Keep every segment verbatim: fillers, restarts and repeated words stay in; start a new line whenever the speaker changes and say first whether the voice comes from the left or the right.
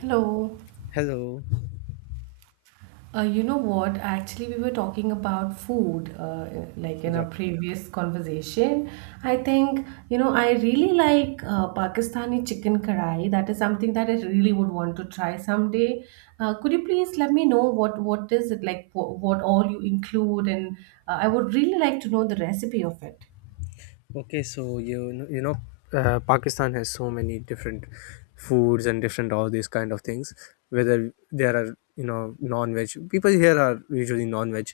right: Hello.
left: Hello.
right: Uh, you know what? Actually, we were talking about food, uh, like in our
left: Yeah.
right: previous conversation. I think, you know, I really like uh, Pakistani chicken karai. That is something that I really would want to try someday. Uh, could you please let me know what what is it like, what, what all you include, and uh, I would really like to know the recipe of it.
left: Okay. So you know, you know, uh, Pakistan has so many different foods and different all these kind of things. Whether there are you know non-veg people here are usually non-veg,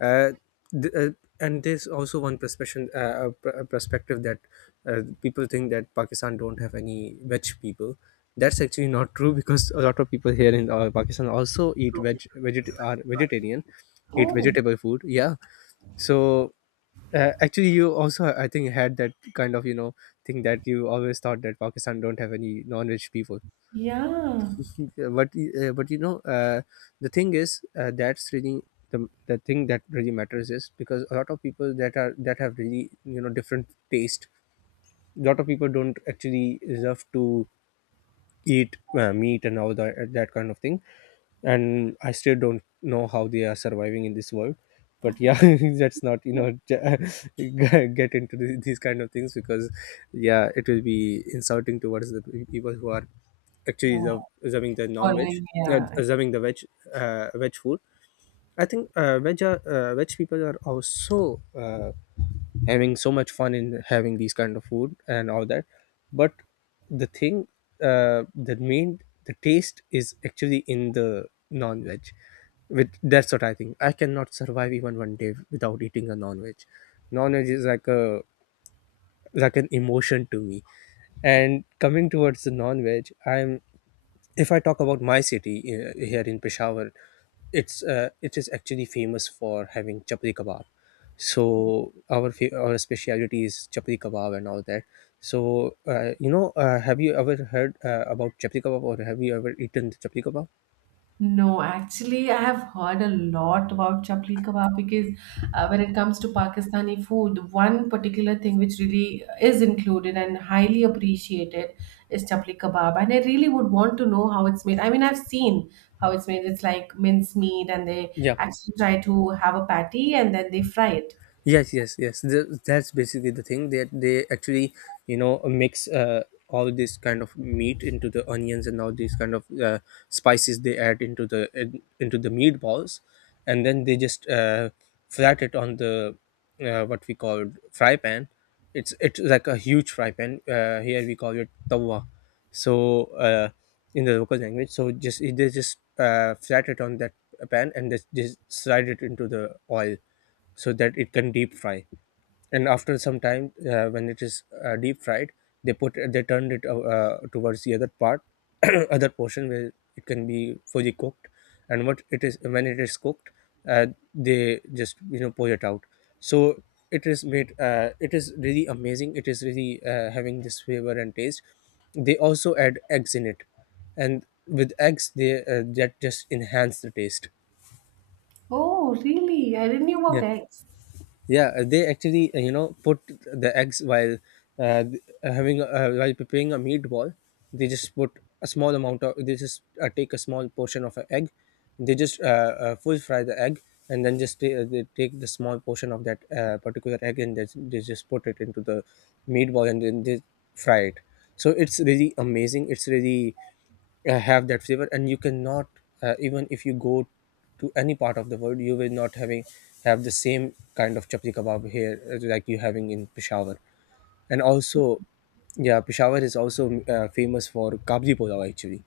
left: uh, th- uh, and there's also one perspective uh, a pr- a perspective that uh, people think that Pakistan don't have any veg people. That's actually not true because a lot of people here in uh, Pakistan also eat veg, veget- are vegetarian, eat
right: Oh,
left: vegetable food. Yeah. So Uh, actually, you also, I think, had that kind of you know thing that you always thought that Pakistan don't have any non-rich people.
right: yeah.
left: Uh, But uh, but you know, uh, the thing is uh, that's really the the thing that really matters is because a lot of people that are that have really you know different taste. A lot of people don't actually deserve to eat uh, meat and all that, that kind of thing, and I still don't know how they are surviving in this world, but yeah, let's not you know get into the- these kind of things because yeah, it will be insulting towards the people who are
right: Yeah,
left: actually serv- serving the non-veg,
right: following,
left: yeah,
right: yeah.
left: serving the veg uh, veg food. I think uh, veg are, uh, veg people are also uh, having so much fun in having these kind of food and all that. But the thing uh, the main, the taste is actually in the non-veg. With That's what I think, I cannot survive even one day without eating a non-veg. Non-veg is like a, like an emotion to me. And coming towards the non-veg, I'm if I talk about my city, uh, here in Peshawar, it's uh, it is actually famous for having chapli kebab. So our fa- our speciality is chapli kebab and all that. So uh, you know, uh, have you ever heard uh, about chapli kebab, or have you ever eaten the chapli kebab?
right: No, actually, I have heard a lot about chapli kebab because uh, when it comes to Pakistani food, one particular thing which really is included and highly appreciated is chapli kebab. And I really would want to know how it's made. I mean, I've seen how it's made. It's like minced meat, and they
left: Yeah.
right: actually try to have a patty and then they fry it.
left: yes yes yes Th- that's basically the thing that they actually you know mix uh, all this kind of meat into the onions and all these kind of uh, spices they add into the in- into the meatballs, and then they just uh, flat it on the, uh, what we call, fry pan. It's it's like a huge fry pan. Uh, here we call it tawa, so uh, in the local language. So just they just uh, flat it on that pan and they just slide it into the oil so that it can deep fry. And after some time, uh, when it is uh, deep fried, they put, they turned it uh, uh, towards the other part, other portion, where it can be fully cooked. And what it is, when it is cooked, uh, they just you know pour it out. So it is made, uh, it is really amazing, it is really uh, having this flavor and taste. They also add eggs in it, and with eggs they uh, that just enhance the taste.
right: Oh, really? I didn't know
left: Yeah.
right: about eggs.
left: yeah uh, they actually uh, you know put the eggs while uh, th- uh, having a- uh, while preparing a meatball. They just put a small amount of, they just uh, take a small portion of an egg. They just uh, uh, full fry the egg, and then just ta- uh, they take the small portion of that uh, particular egg, and they, they just put it into the meatball, and then they fry it. So it's really amazing, it's really uh, have that flavor. And you cannot, uh, even if you go to any part of the world, you will not having have the same kind of chapati kebab here, uh, like you having in Peshawar. And also, yeah, Peshawar is also uh, famous for kabli pulao. Actually,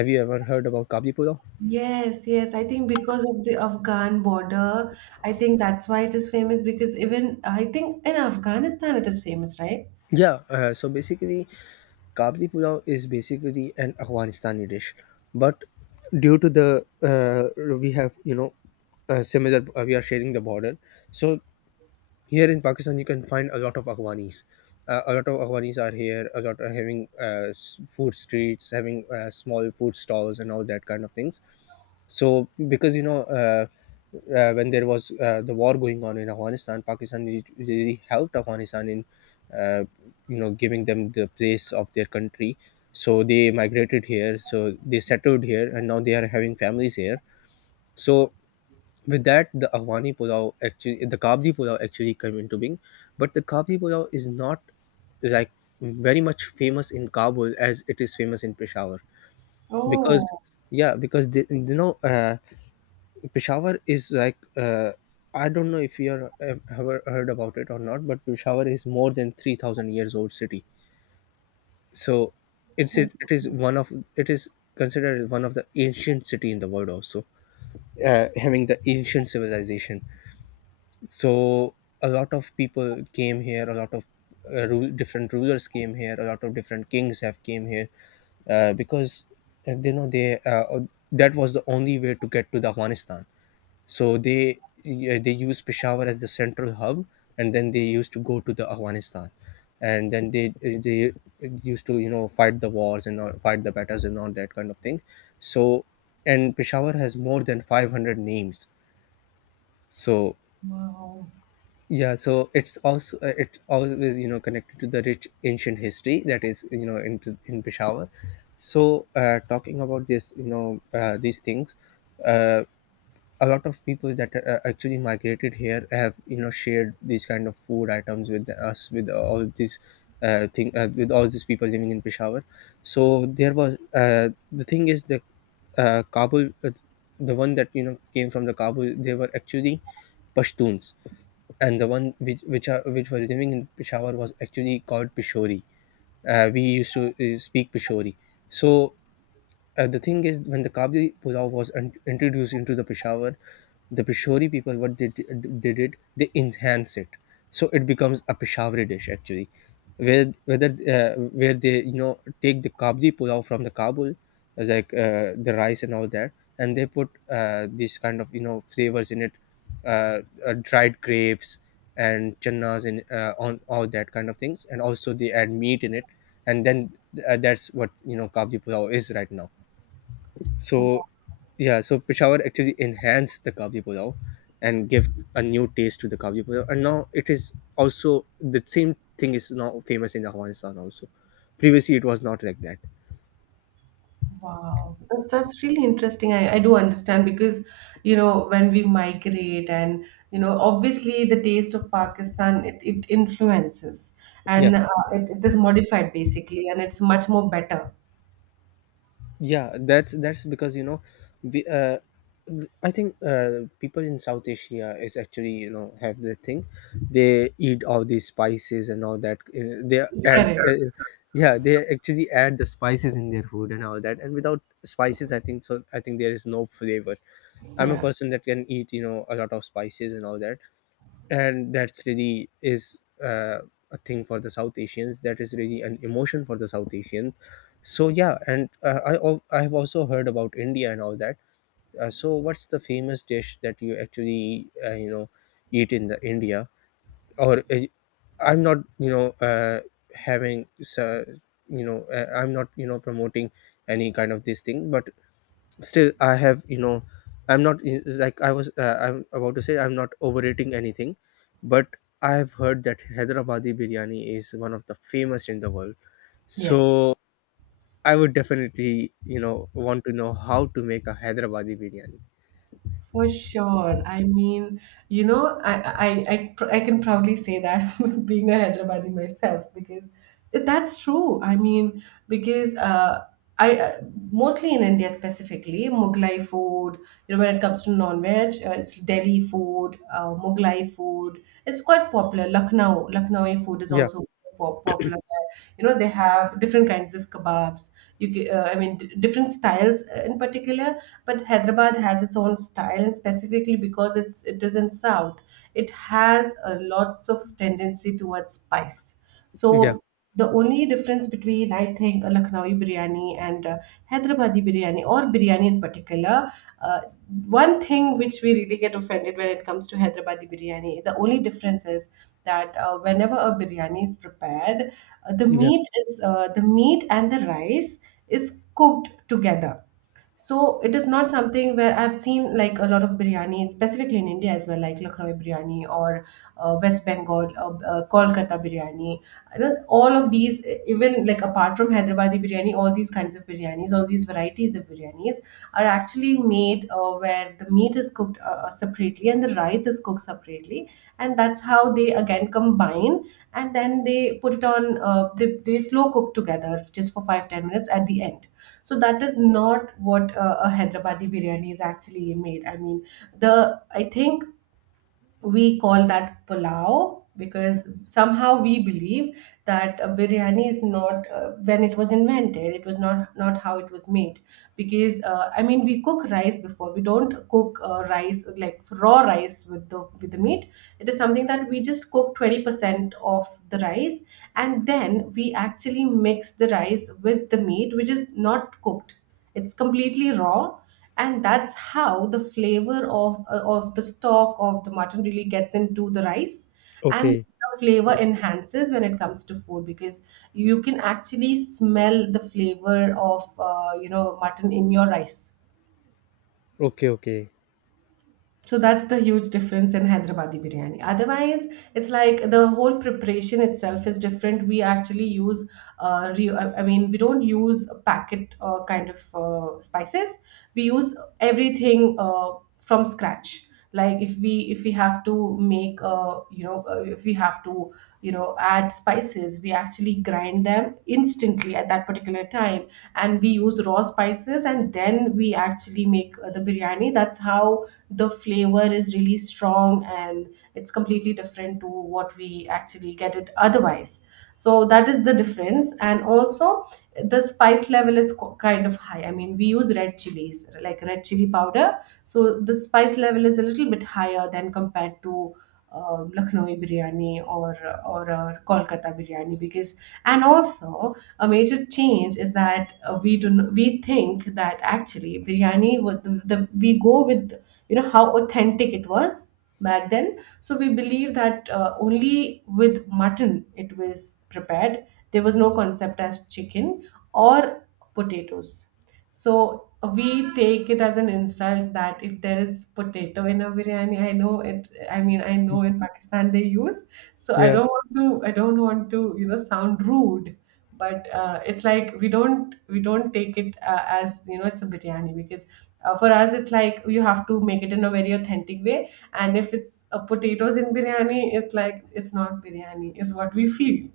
left: have you ever heard about kabli pulao?
right: Yes, yes. I think because of the Afghan border, I think that's why it is famous because even I think in Afghanistan it is famous, right?
left: yeah uh, so basically, kabli pulao is basically an Afghanistani dish, but due to the, uh, we have you know uh, similar uh, we are sharing the border. So here in Pakistan, you can find a lot of Aghwanis. Uh, a lot of Aghwanis are here. A lot are having uh, s- food streets, having uh, small food stalls, and all that kind of things. So, because you know, uh, uh, when there was uh, the war going on in Afghanistan, Pakistan re- really helped Afghanistan in, uh, you know, giving them the place of their country. So they migrated here, so they settled here, and now they are having families here. So with that, the Afghani pulao actually the kabli pulao actually came into being. But the kabli pulao is not like very much famous in Kabul as it is famous in Peshawar, because,
right: Oh,
left: yeah, because they, you know, uh, Peshawar is like, uh, I don't know if you are, have ever heard about it or not, but Peshawar is more than three thousand years old city. So it's
right: oh,
left: it, it is one of, it is considered one of the ancient city in the world also, uh, having the ancient civilization. So a lot of people came here, a lot of uh, ru- different rulers came here, a lot of different kings have came here, uh, because uh, you know, they uh, that was the only way to get to the Afghanistan. So they, yeah, they used Peshawar as the central hub, and then they used to go to the Afghanistan. And then they they used to you know fight the wars and all, fight the battles and all that kind of thing. So, and Peshawar has more than five hundred names. So,
right: wow.
left: yeah, so it's also, uh, it always you know connected to the rich ancient history that is you know in in Peshawar. So uh, talking about this, you know, uh, these things, uh, a lot of people that uh, actually migrated here have you know shared these kind of food items with us, with all these uh, thing uh, with all these people living in Peshawar. So there was, uh, the thing is the uh, Kabul, uh, the one that you know came from the Kabul, they were actually Pashtuns. And the one which which, are, which was living in Peshawar was actually called Peshori. Uh, we used to uh, speak Peshori. So uh, the thing is, when the kabli pulao was un- introduced into the Peshawar, the Peshawari people, what they di- did it? They enhance it, so it becomes a Peshawari dish actually. where whether uh, where they you know take the kabli pulao from the Kabul, as like uh, the rice and all that, and they put uh, these kind of you know flavors in it, uh, uh, dried grapes and channas and uh, on all that kind of things, and also they add meat in it. And then, uh, that's what you know kabli pulao is right now. So yeah, so Peshawar actually enhanced the kabli pulao and give a new taste to the kabli pulao. And now it is also, the same thing is now famous in Afghanistan also. Previously, it was not like that.
right: Wow. That's, that's really interesting. I, I do understand because, you know, when we migrate and, you know, obviously the taste of Pakistan, it, it influences
left: Yeah.
right: and uh, it, it is modified basically and it's much more better.
left: Yeah, that's that's because you know we uh th- I think uh people in South Asia is actually you know have the thing, they eat all these spices and all that. Uh, they add
right: Correct.
left: uh, Yeah, they actually add the spices in their food and all that. And without spices, I think so, I think there is no flavor. I'm a
right: Yeah.
left: person that can eat you know a lot of spices and all that. And that's really is, uh, a thing for the South Asians, that is really an emotion for the South Asian. So yeah. And uh, i al- I have also heard about India and all that. Uh, so what's the famous dish that you actually uh, you know eat in the India? Or uh, I'm not you know uh, having so, you know, uh, I'm not you know promoting any kind of this thing. But still I have you know, I'm not I- like I was, uh, I'm about to say, I'm not overrating anything, but I have heard that Hyderabadi biryani is one of the famous in the world.
right: Yes.
left: So I would definitely you know want to know how to make a Hyderabadi biryani.
right: For sure. I mean, you know, I I, I, pr- I can proudly say that being a Hyderabadi myself, because that's true. I mean, because uh, I uh, mostly in India, specifically Mughlai food. You know, when it comes to non-veg, uh, it's Delhi food, uh, Mughlai food. It's quite popular. Lucknow, Lucknowi food is
left: Yeah,
right: also po- popular. You know, they have different kinds of kebabs. You ca- uh, I mean, d- different styles uh, in particular, but Hyderabad has its own style, and specifically because it's it is in south, it has a lots of tendency towards spice.
left: yeah,
right: So the only difference between, I think, a Lucknowi biryani and uh, Hyderabadi biryani or biryani in particular, uh, one thing which we really get offended when it comes to Hyderabadi biryani, the only difference is that uh, whenever a biryani is prepared, uh, the
left: yeah.
right: meat is, uh, the meat and the rice is cooked together. So it is not something where I've seen like a lot of biryani, specifically in India as well, like Lucknow biryani or uh, West Bengal, uh, uh, Kolkata biryani. You know, all of these, even like apart from Hyderabadi biryani, all these kinds of biryanis, all these varieties of biryanis are actually made uh, where the meat is cooked uh, uh, separately and the rice is cooked separately, and that's how they again combine and then they put it on. Uh, they they slow cook together just for five ten minutes at the end. So that is not what uh, a Hyderabadi biryani is actually made. I mean, the I think we call that pulao because somehow we believe that uh, biryani is not, uh, when it was invented it was not, not how it was made, because uh, I mean we cook rice before, we don't cook uh, rice like raw rice with the with the meat. It is something that we just cook twenty percent of the rice, and then we actually mix the rice with the meat which is not cooked, it's completely raw, and that's how the flavor of uh, of the stock of the mutton really gets into the rice, and
left: Okay,
right: the flavor enhances when it comes to food, because you can actually smell the flavor of uh, you know mutton in your rice.
left: okay, okay.
right: So that's the huge difference in Hyderabadi biryani. Otherwise, it's like the whole preparation itself is different. We actually use, uh, re- I I mean, we don't use packet uh, kind of uh, spices. We use everything uh, from scratch. Like if we if we have to make, uh, you know, uh, if we have to, you know, add spices, we actually grind them instantly at that particular time, and we use raw spices, and then we actually make uh, the biryani. That's how the flavor is really strong, and it's completely different to what we actually get it otherwise. So that is the difference, and also the spice level is co- kind of high, I mean we use red chilies like red chili powder, so the spice level is a little bit higher than compared to uh, Lucknowi biryani or or uh, Kolkata biryani, because and also a major change is that uh, we do n- we think that actually biryani would the, the, we go with you know how authentic it was back then. So we believe that uh, only with mutton it was prepared. There was no concept as chicken or potatoes. So we take it as an insult that if there is potato in a biryani, I know it. I mean, I know in Pakistan they use. So I
left: Yeah,
right: don't want to. I don't want to, you know, sound rude. But uh, it's like we don't we don't take it uh, as you know it's a biryani because uh, for us it's like you have to make it in a very authentic way. And if it's uh, potatoes in biryani, it's like it's not biryani. Is what we feel.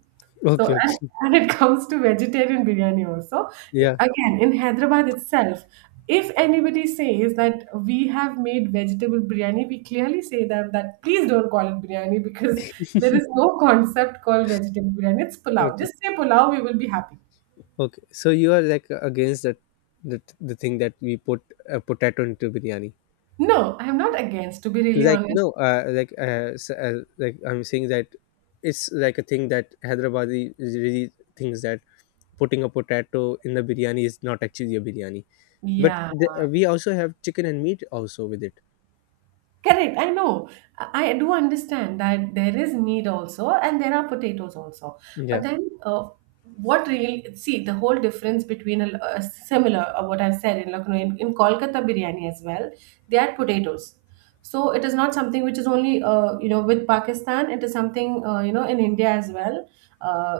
right: So,
left: okay,
right: and,
left: okay.
right: and it comes to vegetarian biryani also.
left: Yeah,
right: Again, in Hyderabad itself, if anybody says that we have made vegetable biryani, we clearly say them that please don't call it biryani, because there is no concept called vegetable biryani. It's pulao.
left: okay,
right: Just say pulao, we will be happy.
left: okay. So you are like against that, the, the thing that we put a potato into biryani.
right: No, I'm not against, to be really
left: Like
right: honest.
left: no, uh, like uh, s- uh, like I'm saying that it's like a thing that Hyderabadi is really thinks that putting a potato in the biryani is not actually a biryani. But
right: Yeah.
left: the, uh, we also have chicken and meat also with it.
right: Correct. I know. I I do understand that there is meat also, and there are potatoes also. But
left: Yeah,
right: then, uh, what really see the whole difference between a, a similar uh, what I've said in Lucknow in, in Kolkata biryani as well, they add potatoes. So it is not something which is only uh, you know with Pakistan. It is something uh, you know in India as well. Uh,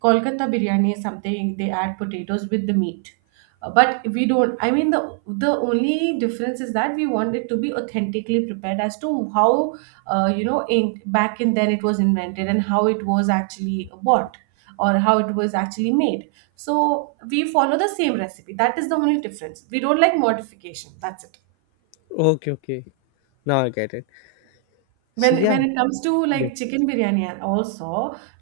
right: Kolkata biryani is something they add potatoes with the meat. Uh, but we don't, I mean the the only difference is that we want it to be authentically prepared as to how uh, you know in back in then it was invented, and how it was actually bought or how it was actually made, so we follow the same recipe. That is the only difference, we don't like modification, that's it.
left: okay, okay, now I get it. So
right: when
left: yeah,
right: when it comes to
left: yeah,
right: like chicken biryani also,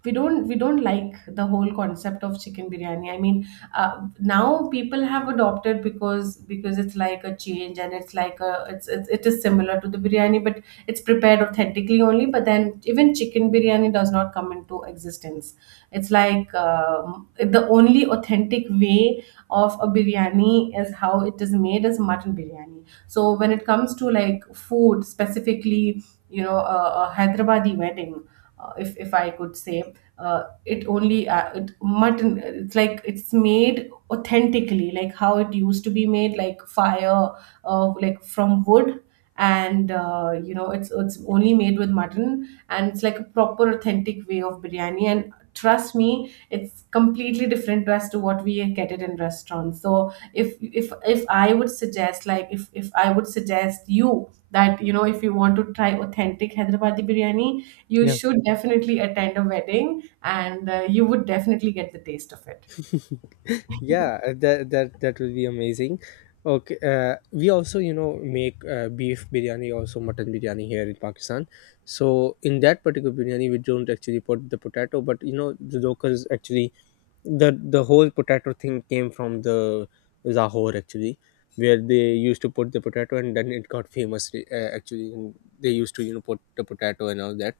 right: we don't we don't like the whole concept of chicken biryani, I mean uh, now people have adopted because because it's like a change, and it's like a it's, it's it is similar to the biryani but it's prepared authentically only, but then even chicken biryani does not come into existence. It's like um, the only authentic way of a biryani is how it is made is mutton biryani. So when it comes to like food specifically, you know, a, a Hyderabadi wedding, uh, if if I could say, uh, it only uh, it, mutton. It's like it's made authentically, like how it used to be made, like fire, uh, like from wood, and uh, you know it's it's only made with mutton, and it's like a proper authentic way of biryani. And trust me, it's completely different as to what we get it in restaurants. So if if if I would suggest, like if if I would suggest you that you know, if you want to try authentic Hyderabadi biryani, you
left: yeah.
right: should definitely attend a wedding and uh, you would definitely get the taste of it.
left: Yeah, uh, that, that that will be amazing. Okay, uh, we also you know make uh, beef biryani, also mutton biryani here in Pakistan. So in that particular biryani, we don't actually put the potato, but you know the locals actually the the whole potato thing came from the Lahore actually, where they used to put the potato and then it got famous uh, actually. And they used to you know put the potato and all that.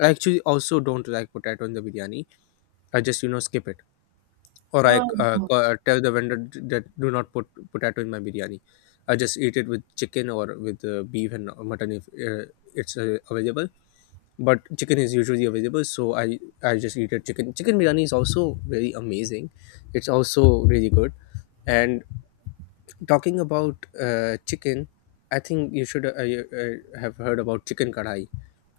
left: I actually also don't like potato in the biryani. I just you know skip it or I uh,
right: Oh
left: co- uh, tell the vendor that do not put potato in my biryani. I just eat it with chicken or with uh, beef and mutton if uh, it's uh, available. But chicken is usually available, so I I just eat it. Chicken chicken biryani is also very amazing. It's also really good. And talking about uh, chicken, I think you should uh, you, uh, have heard about chicken kadai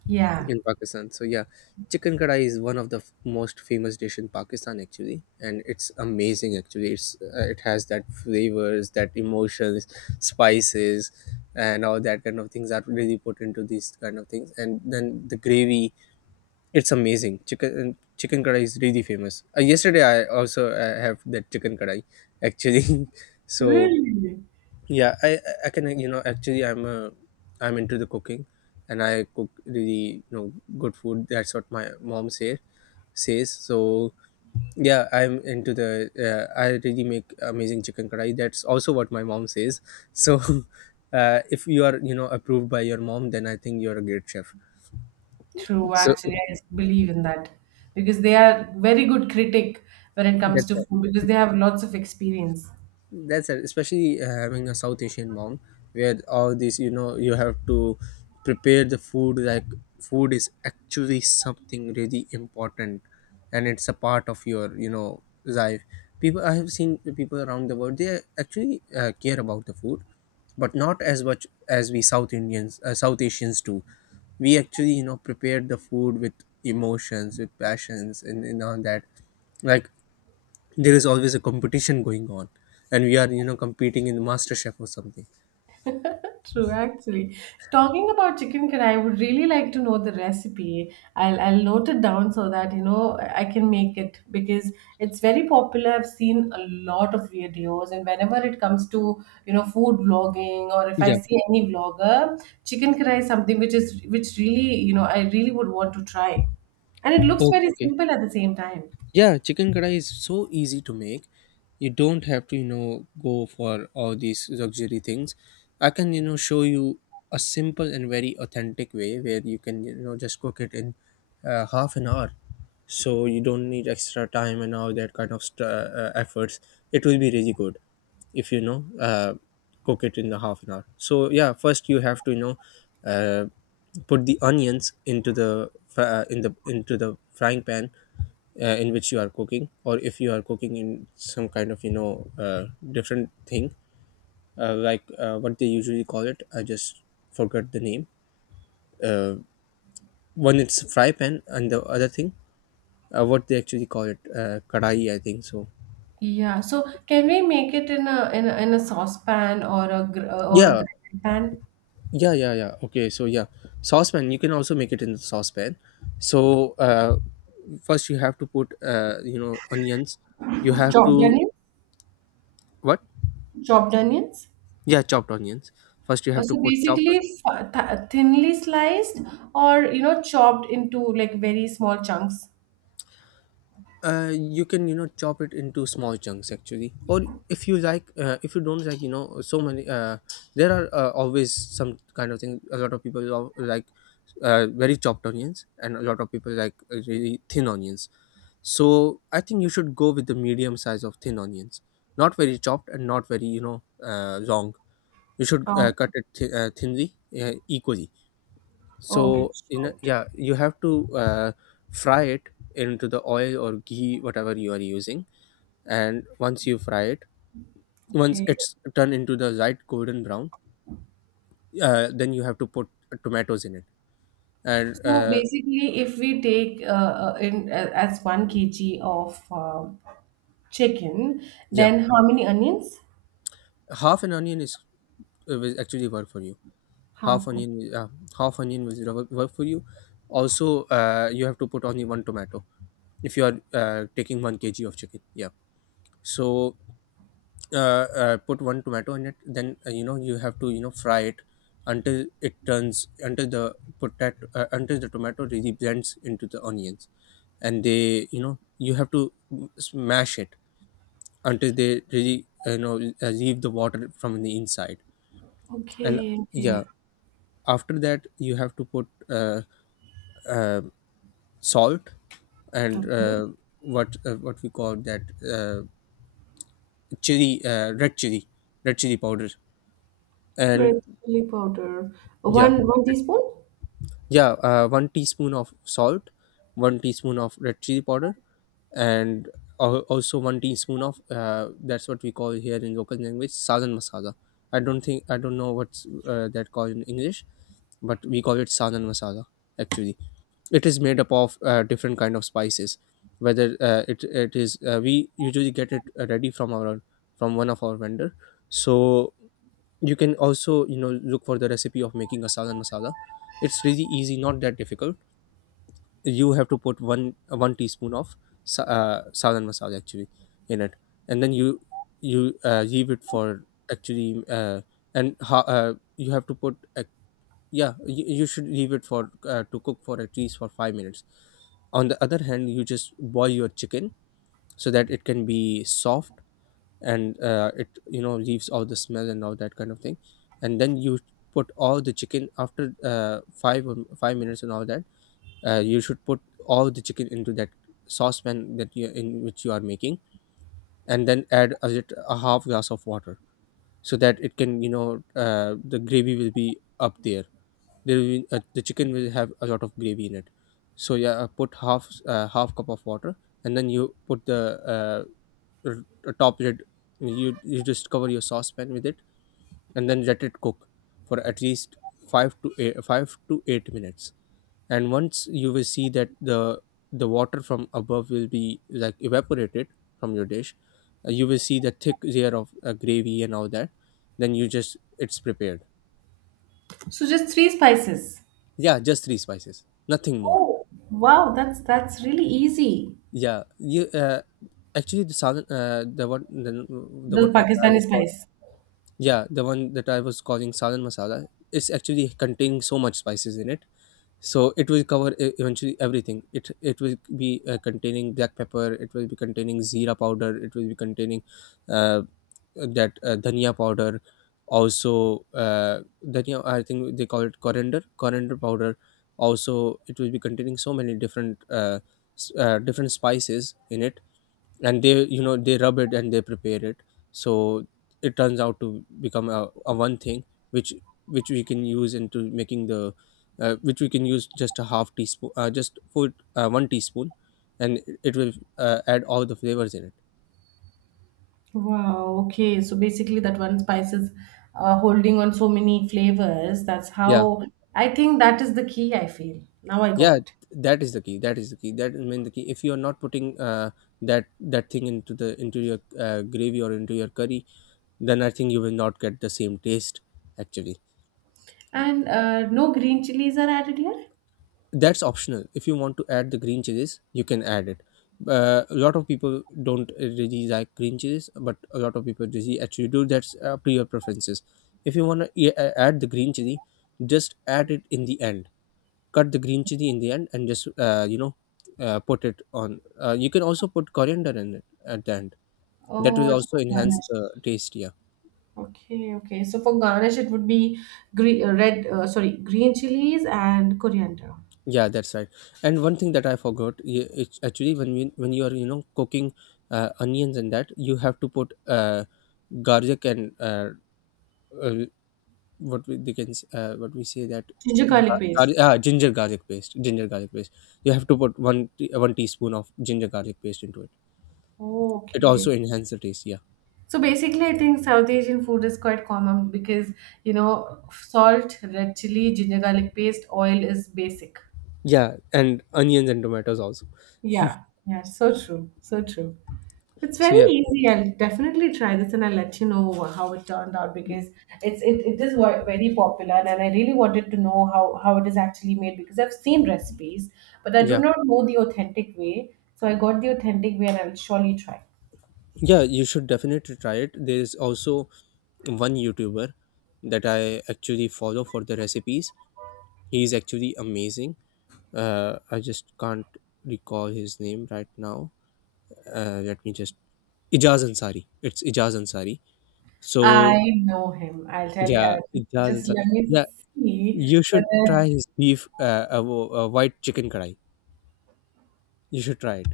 right: yeah,
left: in Pakistan. So yeah, chicken kadai is one of the f- most famous dish in Pakistan actually, and it's amazing actually. It's uh, it has that flavors, that emotions, spices, and all that kind of things are really put into these kind of things. And then the gravy, it's amazing. Chicken uh, chicken kadai is really famous. Uh, yesterday I also uh, have that chicken kadai actually. So
right: really.
left: yeah i i i can you know actually i'm a i'm into the cooking, and I cook really you know good food. That's what my mom say says. So yeah, I'm into the uh, I really make amazing chicken kadai. That's also what my mom says. So uh, if you are you know approved by your mom, then I think you're a great chef.
right: True,
left: So
right: actually, I believe in that because they are very good critic when it comes
left: that's
right: to food,
left: it.
right: because they have lots of experience.
left: That's it. Especially uh, having a South Asian mom, where all these, you know, you have to prepare the food. Like food is actually something really important, and it's a part of your, you know, life. People, I have seen people around the world. They actually uh, care about the food, but not as much as we South Indians, uh, South Asians do. We actually, you know, prepare the food with emotions, with passions, and, and all that. Like there is always a competition going on, and we are you know competing in master chef or something.
right: True, actually. Talking about chicken curry, I would really like to know the recipe. I'll I'll note it down so that you know I can make it, because it's very popular. I've seen a lot of videos, and whenever it comes to you know food vlogging, or if I
left: Yeah.
right: see any vlogger, chicken curry is something which is which really you know I really would want to try, and it looks
left: Okay.
right: very
left: Okay.
right: simple at the same time.
left: Yeah, chicken kadai is so easy to make. You don't have to, you know, go for all these luxury things. I can, you know, show you a simple and very authentic way where you can, you know, just cook it in uh, half an hour. So you don't need extra time and all that kind of st- uh, uh, efforts. It will be really good if you know uh, cook it in the half an hour. So yeah, first you have to, you know, uh, put the onions into the fr- uh, in the into the frying pan uh, in which you are cooking, or if you are cooking in some kind of you know uh, different thing, uh, like uh, what they usually call it, I just forgot the name. uh, One it's fry pan, and the other thing, uh, what they actually call it, uh, kadai, I think. So
right: Yeah. So can we make it in a in a, in a saucepan or a gr- or a
left: yeah
right: griddle pan?
left: yeah yeah yeah, okay, so yeah, saucepan, you can also make it in the saucepan. So uh, first you have to put uh, you know onions. You have
right: Chopped
left: to.
right: onion.
left: What?
right: Chopped onions.
left: Yeah, chopped onions. First you
right: Uh,
left: have to
right: so
left: put chopped
right: basically,
left: onions.
right: f- th- thinly sliced or you know chopped into like very small chunks.
left: Uh, you can you know chop it into small chunks actually, or if you like uh, if you don't like you know so many uh, there are uh, always some kind of thing. A lot of people lo- like uh, very chopped onions, and a lot of people like uh, really thin onions. So I think you should go with the medium size of thin onions, not very chopped and not very you know uh, long. You should uh,
right: Oh,
left: cut it th- uh, thinly, uh, equally.
right: okay,
left: So in a,
right: chopped.
left: yeah, you have to uh, fry it into the oil or ghee, whatever you are using. And once you fry it, once
right: Okay.
left: it's turned into the light golden brown, uh, then you have to put tomatoes in it. And
right: So
left: uh,
right: basically, if we take uh, uh, in uh, as one kilogram of uh, chicken,
left: yeah,
right: then how many onions?
left: half an onion is uh, will actually work for you. Half
right: Half.
left: onion, uh, half onion will work work for you. Also uh, you have to put only one tomato if you are uh, taking one k g of chicken, yeah. So uh, uh, put one tomato in it. Then uh, you know you have to you know fry it until it turns, until the potato uh, until the tomato really blends into the onions. And they you know you have to smash it until they really uh, you know uh, leave the water from the inside. And
right: Okay,
left: yeah,
right: okay,
left: after that you have to put uh, uh, salt and
right: okay.
left: uh, what uh, what we call that, uh, chili uh, red chili, red chili powder. And
right: Red chili powder.
left: yeah,
right: One one teaspoon.
left: yeah uh, one teaspoon of salt, one teaspoon of red chili powder, and al- also one teaspoon of uh, that's what we call here in local language salan masala. I don't think I don't know what's uh, that called in English, but we call it salan masala. Actually it is made up of uh, different kind of spices. Whether uh, it it is uh, we usually get it uh, ready from our, from one of our vendor. So you can also you know look for the recipe of making a salan masala. It's really easy, not that difficult. You have to put one one teaspoon of sa- uh, salan masala actually in it. And then you you uh, leave it for actually, uh, and ha- uh, you have to put uh, yeah you, you should leave it for uh, to cook for at least for five minutes. On the other hand, you just boil your chicken so that it can be soft, and uh, it you know leaves all the smell and all that kind of thing. And then you put all the chicken after uh, five or five minutes and all that. Uh, you should put all the chicken into that saucepan that you in which you are making. And then add a, lit- a half glass of water, so that it can you know uh, the gravy will be up there. There will be, uh, the chicken will have a lot of gravy in it. So yeah, uh, put half, uh, half cup of water. And then you put the uh r- top red, you you just cover your saucepan with it, and then let it cook for at least 5 to 8 5 to eight minutes. And once you will see that the the water from above will be like evaporated from your dish, uh, you will see the thick layer of uh, gravy and all that. Then you just, it's prepared.
right: So just three spices.
left: Yeah, just three spices, nothing more.
right: Oh, wow, that's that's really easy.
left: Yeah, you uh, actually the southern uh, the what the, the
right: The
left: what what I
right: Pakistani
left: was calling.
right: spice.
left: Yeah, the one that I was calling salan masala, it's actually containing so much spices in it. So it will cover e- eventually everything. It it will be uh, containing black pepper. It will be containing zira powder. It will be containing uh, that uh, dhania powder. Also, uh, dhania. I think they call it coriander. Coriander powder. Also, it will be containing so many different uh, s- uh, different spices in it. And they you know they rub it and they prepare it, so it turns out to become a, a one thing which which we can use into making the uh, which we can use just a half teaspoon, uh, just put uh, one teaspoon, and it will uh, add all the flavors in it.
right: Wow, okay. So basically, that one spice is uh, holding on so many flavors. That's
left: Yeah,
right: how I think that is the key, I feel. Now I got
left: yeah,
right: it.
left: that is the key, that is the key, that is main the key. If you are not putting uh, that that thing into the into your uh, gravy or into your curry, then I think you will not get the same taste actually.
right: And uh, no green chilies are added here?
left: That's optional. If you want to add the green chilies, you can add it. Uh, a lot of people don't really like green chilies, but a lot of people really actually do. That's up to your preferences. If you want to add the green chili, just add it in the end. Cut the green chili in the end and just uh, you know uh, put it on. Uh, you can also put coriander in it at the end. That
right: Oh,
left: will
right: it's
left: also enhance
right: garnish.
left: the taste, yeah.
right: Okay, okay. So for garnish, it would be green, uh, red, uh, sorry, green chilies and coriander,
left: Yeah, that's right. And one thing that I forgot, y- it's actually when you, when you are you know cooking uh, onions and that, you have to put uh, garlic and uh, uh, what we they can s- uh, what we say that,
right: ginger garlic
left: gar-
right: paste.
left: gar- ah, ginger garlic paste, ginger garlic paste. You have to put one te- one teaspoon of ginger garlic paste into it.
right: Oh,
left: It
right: okay.
left: also enhances the taste. Yeah,
right: So basically, I think South Asian food is quite common because you know salt, red chili, ginger garlic paste, oil is basic.
left: yeah, and onions and tomatoes also.
right: Yeah, yeah, so true, so true. It's
left: So
right: very
left: yeah,
right: easy. I'll definitely try this and I'll let you know how it turned out because it's it, it is wa- very popular and I really wanted to know how how it is actually made because I've seen recipes but I do
left: yeah,
right: not know the authentic way. So I got the authentic way and I'll surely try.
left: yeah. You should definitely try it. There is also one YouTuber that I actually follow for the recipes. He is actually amazing. uh, I just can't recall his name right now. Uh, let me just, Ijaz Ansari, it's Ijaz Ansari. So
right: I know him. I'll tell you.
left: yeah,
right: Uh,
left: Ijaz
right: just
left: Ansari.
right: let me
left: Yeah,
right: see
left: you should try
right: whether.
left: his beef, uh, uh, wo- uh, white chicken kadai. You should try it.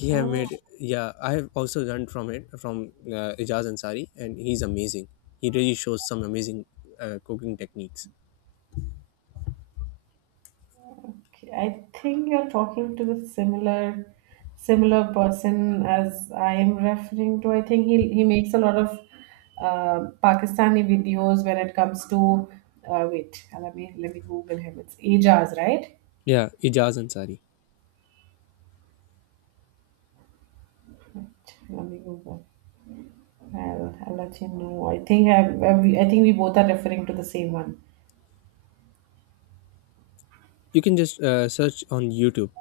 left: He have
right: Oh,
left: made. Yeah, I have also learned from it from uh, Ijaz Ansari, and he's amazing. He really shows some amazing uh, cooking techniques.
right: okay. I think you're talking to the similar, similar person as I am referring to. I think he he makes a lot of uh, Pakistani videos when it comes to. Uh, wait, let me let me Google him. It's Ajaz, right?
left: Yeah, Ijaz Ansari.
right: Right. Let me Google. I'll, I'll let you know. I think I, I, we- I think we both are referring to the same one.
left: You can just uh, search on YouTube.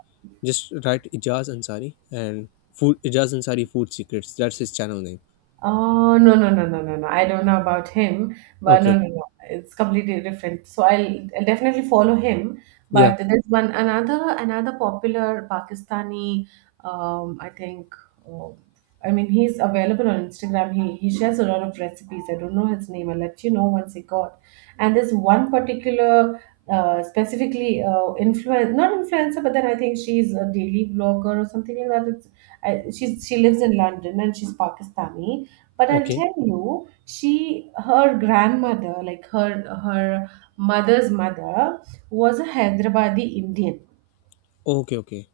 left: Just write Ijaz Ansari and food, Ijaz Ansari food secrets. That's his channel name.
right: Oh, no, no, no, no, no, no. I don't know about him, but no,
left: Okay.
right: no, no. It's completely different. So I'll, I'll definitely follow him.
left: Yeah.
right: But there's one another another popular Pakistani. Um, I think. Uh, I mean, he's available on Instagram. He he shares a lot of recipes. I don't know his name. I'll let you know once he got. And there's one particular uh, specifically uh, influence not influencer, but then I think she's a daily vlogger or something like that. It's I, she's, she lives in London and she's Pakistani, but I'll
left: Okay.
right: tell you, she her grandmother, like her her mother's mother was a Hyderabadi Indian.
left: Okay. Okay.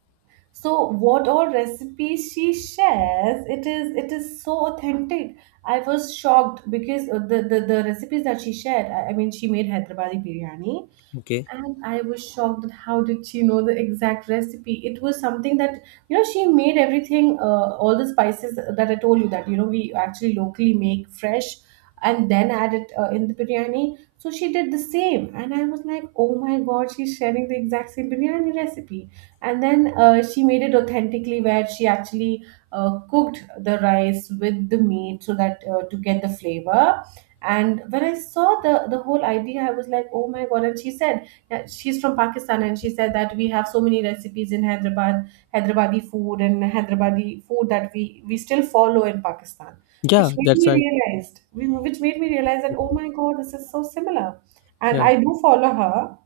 right: So what all recipes she shares, it is, it is so authentic. I was shocked because uh, the the, the recipes that she shared, I, I mean, she made Hyderabadi biryani,
left: Okay.
right: and I was shocked that how did she know the exact recipe. It was something that you know she made everything. Uh, all the spices that I told you that you know we actually locally make fresh and then add it uh, in the biryani. So she did the same and I was like, oh my god, she's sharing the exact same biryani recipe. And then uh, she made it authentically where she actually uh, cooked the rice with the meat so that uh, to get the flavor. And when I saw the the whole idea, I was like, oh my god. And she said, yeah, she's from Pakistan, and she said that we have so many recipes in Hyderabad, Hyderabadi food, and Hyderabadi food that we we still follow in Pakistan, which
left: Yeah.
right: made
left: That's
right: me
left: right.
right: realized, we- which made me realize that oh my god, this is so similar, and
left: Yeah.
right: I do follow her,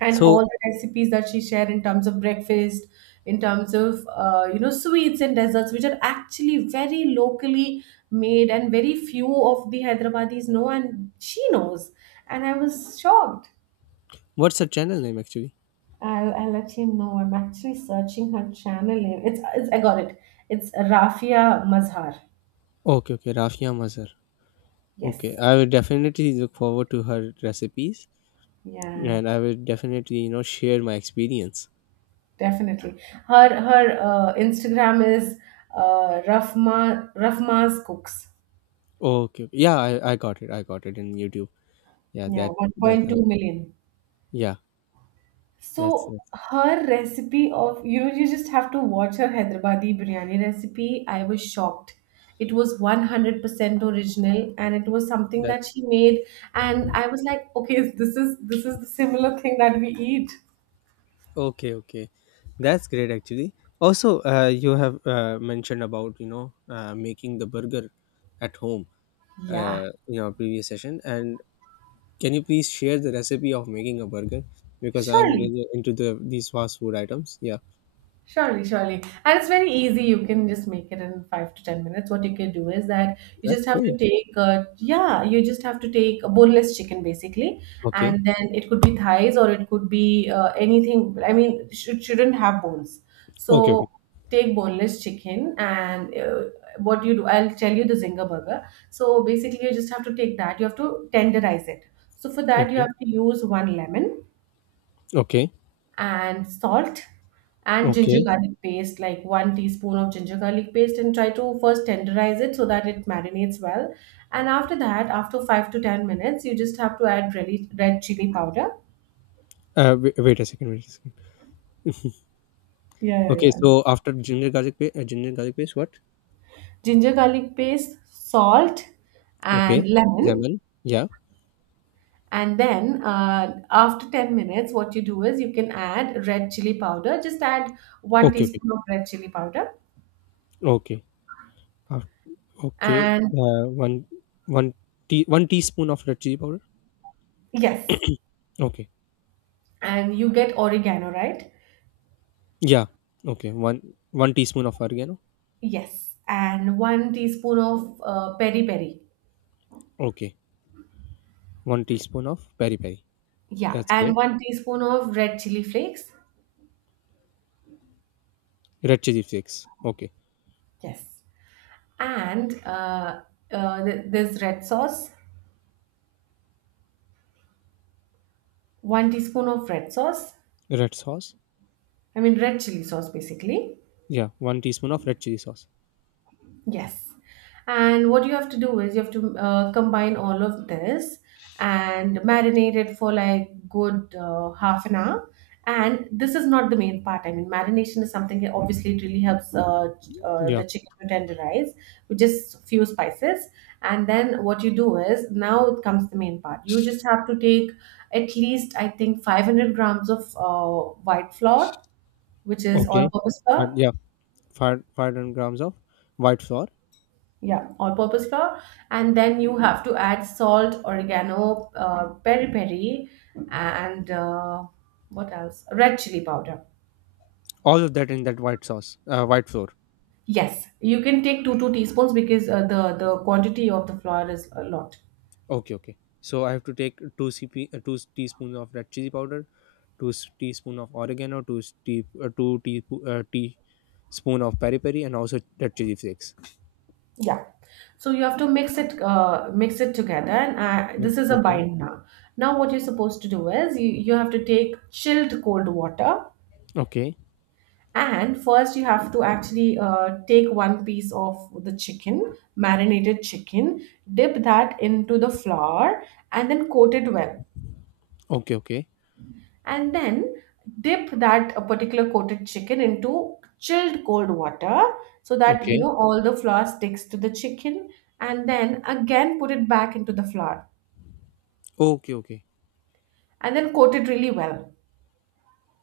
right: and all
left: So
right: the recipes that she shared in terms of breakfast, in terms of uh, you know sweets and desserts, which are actually very locally made, and very few of the Hyderabadis know, and she knows, and I was shocked.
left: what's her channel name actually?
right: I'll, I'll let you know. I'm actually searching her channel name. It's, it's I got it. It's Rafia Mazhar.
left: Okay. Okay. Rafia Mazhar. Okay.
right: Yes.
left: I will definitely look forward to her recipes,
right: Yeah,
left: and I will definitely you know share my experience.
right: definitely. Her her uh, Instagram is uh, Rafma Rafma's Cooks.
left: Okay, okay. Yeah. I, I got it. I got it in YouTube. Yeah.
right: Yeah,
left: That that's um,
right: one point two million.
left: yeah. That's
right: So
left: that's
right: her recipe of you know you just have to watch her Hyderabadi biryani recipe. I was shocked. It was one hundred percent original and it was something that
left: that's
right: she made, and I was like, okay, this is this is the similar thing that we eat.
left: okay, okay, that's great actually. Also, uh, you have uh, mentioned about you know uh, making the burger at home
right: Yeah,
left: uh, in our previous session, and can you please share the recipe of making a burger, because I'm
right: surely.
left: really into the these fast food items. Yeah,
right: Surely, surely. And it's very easy. You can just make it in five to ten minutes. What you can do is that you
left: that's
right: just have
left: great.
right: to take, uh, yeah, you just have to take a boneless chicken basically.
left: Okay,
right: And then it could be thighs or it could be uh, anything. I mean, it should, shouldn't have bones.
left: okay, okay,
right: So take boneless chicken and uh, what you do, I'll tell you the Zinger burger. So basically, you just have to take that. You have to tenderize it. So for that, you
left: okay,
right: have to use one lemon
left: okay,
right: and salt and ginger
left: okay.
right: garlic paste, like one teaspoon of ginger garlic paste, and try to first tenderize it so that it marinates well. And after that, after five to ten minutes, you just have to add really red chili powder.
left: Uh, wait, wait a second, wait a second.
right: Yeah, yeah,
left: Okay,
right: yeah.
left: so after ginger garlic paste, uh, ginger garlic paste, what?
right: Ginger garlic paste, salt,
left: Okay,
right: and lemon.
left: lemon. Yeah.
right: And then uh, after ten minutes, what you do is you can add red chili powder. Just add one
left: Okay, okay,
right: teaspoon of red chili powder.
left: okay. Okay,
right: And
left: uh, one one tea one teaspoon of red chili powder.
right: yes.
left: Okay,
right: And you get oregano, right?
left: yeah. Okay, one one teaspoon of oregano.
right: Yes, and one teaspoon of uh, peri peri.
left: Okay, one teaspoon of peri peri.
right: Yeah,
left: That's
right: and
left: great.
right: one teaspoon of red chili flakes.
left: Red chili flakes. Okay,
right: Yes, and uh, uh, th- this red sauce, one teaspoon of red sauce.
left: red sauce.
right: I mean, red chili sauce basically.
left: Yeah, one teaspoon of red chili sauce.
right: Yes. And what you have to do is you have to uh, combine all of this and marinate it for like good uh, half an hour. And this is not the main part. I mean, marination is something that obviously it really helps uh, ch- uh,
left: Yeah.
right: the chicken to tenderize with just few spices. And then what you do is, now it comes the main part. You just have to take at least, I think, five hundred grams of uh, white flour, which is
left: Okay.
right: all purpose
left: Fi-
right: flour.
left: yeah, five five hundred grams of white flour.
right: Yeah, all-purpose flour. And then you have to add salt, oregano, uh, peri peri, and uh, what else, red chili powder.
left: All of that in that white sauce. Uh, white flour.
right: Yes, you can take two two teaspoons because uh, the the quantity of the flour is a lot.
left: Okay, okay. So I have to take two CP, uh, two s- teaspoons of red chili powder, two s- teaspoon of oregano, two tea, uh, two teaspoon, uh, teaspoon of peri peri, and also red chili flakes.
right: Yeah, so you have to mix it, uh, mix it together, and uh,
left: Mm,
right: this is a
left: okay,
right: bind now. Now what you're supposed to do is you, you have to take chilled cold water.
left: okay,
right: And first, you have to actually uh, take one piece of the chicken, marinated chicken, dip that into the flour, and then coat it well.
left: okay, okay,
right: And then dip that uh, particular coated chicken into chilled cold water so that you
left: okay,
right: know all the flour sticks to the chicken. And then again, put it back into the flour
left: okay, okay,
right: and then coat it really well.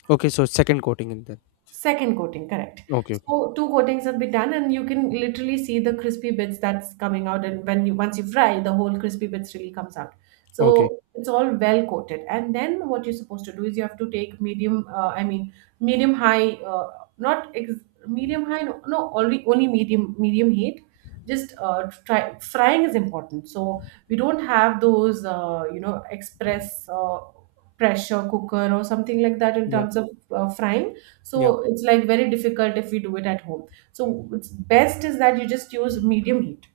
left: okay. So second coating in that.
right: Second coating, correct.
left: Okay, okay,
right: So two coatings have been done, and you can literally see the crispy bits that's coming out. And when you once you fry, the whole crispy bits really comes out.
left: okay.
right: So it's all well coated. And then what you're supposed to do is you have to take medium, uh, I mean medium high, uh, not ex- medium high, no, no, only only medium medium heat. Just uh, try frying is important. So we don't have those, uh, you know, express uh, pressure cooker or something like that in
left: Yeah,
right: terms of uh, frying,
left: yeah.
right: so it's like very difficult if we do it at home. So it's best is that you just use medium heat.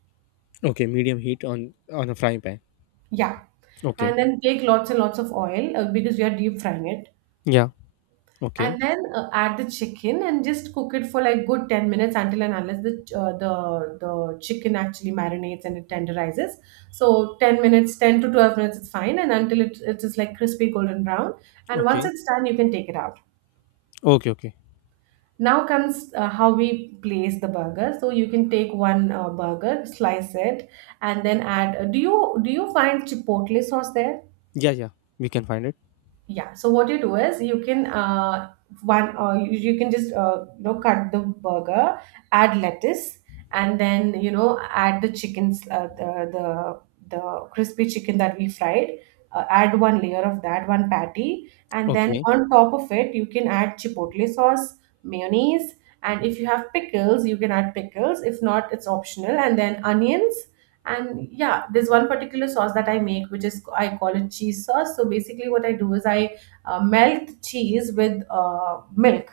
left: Okay, medium heat on on a frying pan.
right: Yeah.
left: Okay.
right: And then take lots and lots of oil uh, because you are deep frying it.
left: Yeah. Okay.
right: And then uh, add the chicken and just cook it for like good ten minutes until and unless the uh, the the chicken actually marinates and it tenderizes. So ten minutes, ten to twelve minutes is fine and until it, it is like crispy golden brown. And once
left: Okay.
right: it's done, you can take it out.
left: Okay. Okay.
right: Now comes uh, how we place the burger. So you can take one uh, burger, slice it, and then add. Uh, do you do you find chipotle sauce there?
left: Yeah. Yeah. We can find it.
right: Yeah, so what you do is you can uh, one uh, you, you can just uh, you know cut the burger, add lettuce, and then you know add the chickens uh, the, the the crispy chicken that we fried. Uh, add one layer of that one patty, and then
left: Okay.
right: on top of it you can add chipotle sauce, mayonnaise, and if you have pickles you can add pickles, if not it's optional, and then onions. And yeah, there's one particular sauce that I make, which is, I call it cheese sauce. So basically what I do is I uh, melt cheese with uh, milk.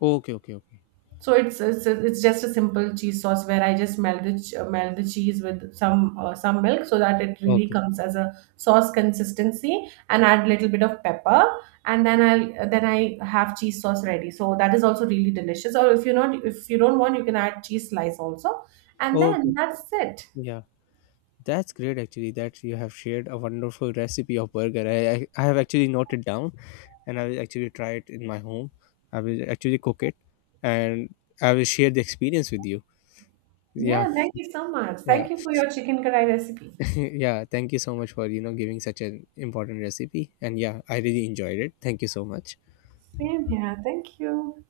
left: Okay. Okay. Okay.
right: So it's, it's it's just a simple cheese sauce where I just melt the ch- melt the cheese with some uh, some milk so that it really
left: Okay.
right: comes as a sauce consistency, and add a little bit of pepper. And then I then i have cheese sauce ready. So that is also really delicious. Or if you're not, if you don't want, you can add cheese slice also. And
left: Okay.
right: then that's it.
left: Yeah. That's great, actually, that you have shared a wonderful recipe of burger. I, I, I have actually noted down, and I will actually try it in my home. I will actually cook it, and I will share the experience with you. Yeah,
right: Yeah, thank you so much.
left: yeah,
right: Thank you for your chicken karai recipe.
left: yeah. Thank you so much for, you know, giving such an important recipe. And yeah, I really enjoyed it. Thank you so much.
right: Same here. Thank you.